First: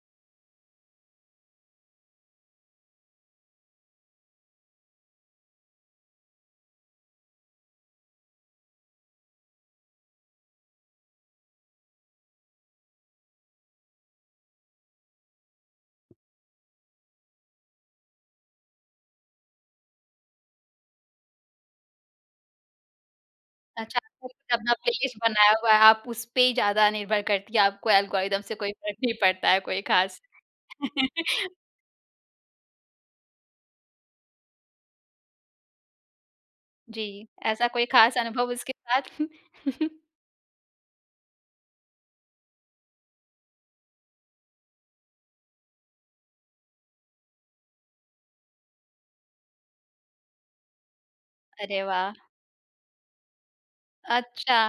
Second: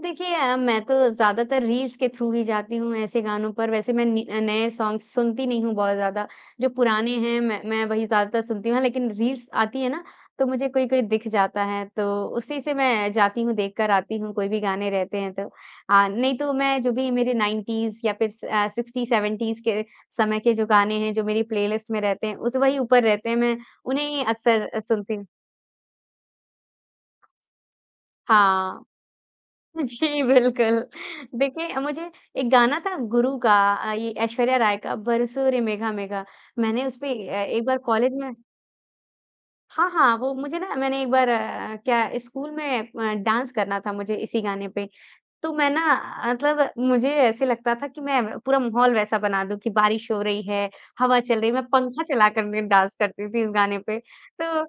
देखिए अ, मैं तो ज़्यादातर रील्स के थ्रू ही जाती हूँ ऐसे गानों पर। वैसे मैं नि नए सॉन्ग्स सुनती नहीं हूँ बहुत ज़्यादा, जो पुराने हैं मैं मैं वही ज़्यादातर सुनती हूँ, लेकिन रील्स आती हैं ना, तो मुझे कोई-कोई दिख जाता है। तो उसी से मैं जाती हूँ, देख कर आती हूँ कोई भी गाने रहते हैं तो,, नहीं तो मैं जो भी मेरे 90s या फिर अ, 60-70s के समय के जो गाने हैं, जो मेरी प्लेलिस्ट में रहते हैं, उस वही ऊपर रहते हैं, मैं अच्छा, उन्हें ही आपने अक्सर अपना सुनती प्लेलिस्ट हूँ। बनाया हुआ है, आप उसपे ही ज़्यादा निर्भर करती हैं। आपको एल्गोरिथम से कोई हाँ। फ़र्क नहीं पड़ता है, कोई ख़ास। जी बिल्कुल, देखिए मुझे एक गाना था गुरु का, अ, ये ऐश्वर्या राय का बरसों रे मेघा मेघा। मैंने उसपे जी, अ, एक ऐसा बार कोई कॉलेज ख़ास में अनुभव उसके बाद? हाँ, हाँ। वो मुझे न मैंने एक बार अ, क्या स्कूल में अ, डांस करना था मुझे इसी गाने पे, तो मैं न मतलब मुझे ऐसे लगता था कि मैं पूरा माहौल वैसा बना दूँ कि बारिश हो रही है, हवा चल रही है, मैं अरे पंखा वाह! चला कर मैं डांस करती थी इस गाने पे, तो अच्छा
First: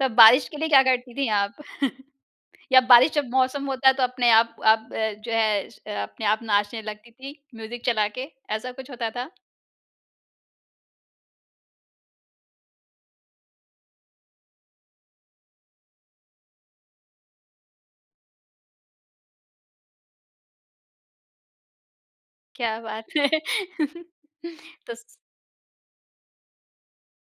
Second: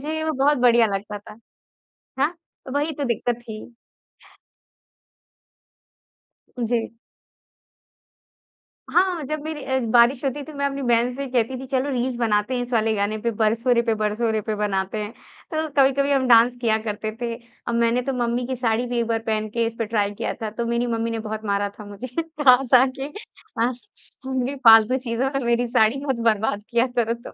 तब वो बारिश के बहुत लिए क्या बढ़िया करती लगता थी था। आप? हाँ, तो या वही तो बारिश जब दिक्कत थी। मौसम होता है तो अपने आप आप अ, जो है अ, अपने आप नाचने जी। लगती थी म्यूज़िक चला के, ऐसा कुछ होता हाँ, था? जब मेरी अ, बारिश होती थी मैं अपनी बहन से कहती थी चलो रील्स बनाते हैं इस वाले गाने पे, बरसों रे पे, बरसों रे पे बनाते हैं। तो कभी-कभी हम डांस किया करते थे। अब मैंने तो मम्मी की साड़ी भी एक बार पहन के इस पे ट्राई किया था, तो मेरी मम्मी ने बहुत मारा था मुझे। कहा क्या था कि बात है! हाँ, तुम भी तो फ़ालतू चीज़ों में मेरी साड़ी मत बर्बाद किया करो तुम।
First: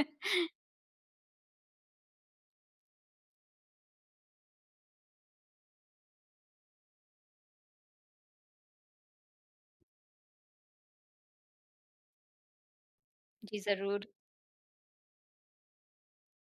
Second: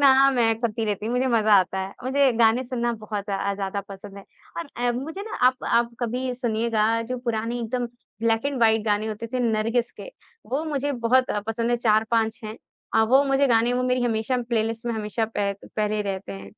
ना, मैं करती रहती हूँ, मुझे मज़ा आता है। मुझे गाने सुनना बहुत अ, ज़्यादा पसंद है और अ, मुझे न आप आप कभी सुनिएगा, जो पुराने एकदम ब्लैक एंड व्हाइट गाने होते थे नरगिस के, वो मुझे बहुत अ, पसंद है। 4-5 हैं अ, वो मुझे जी, गाने, वो मेरी ज़रूर। हमेशा प्लेलिस्ट में हमेशा पह पहले रहते हैं।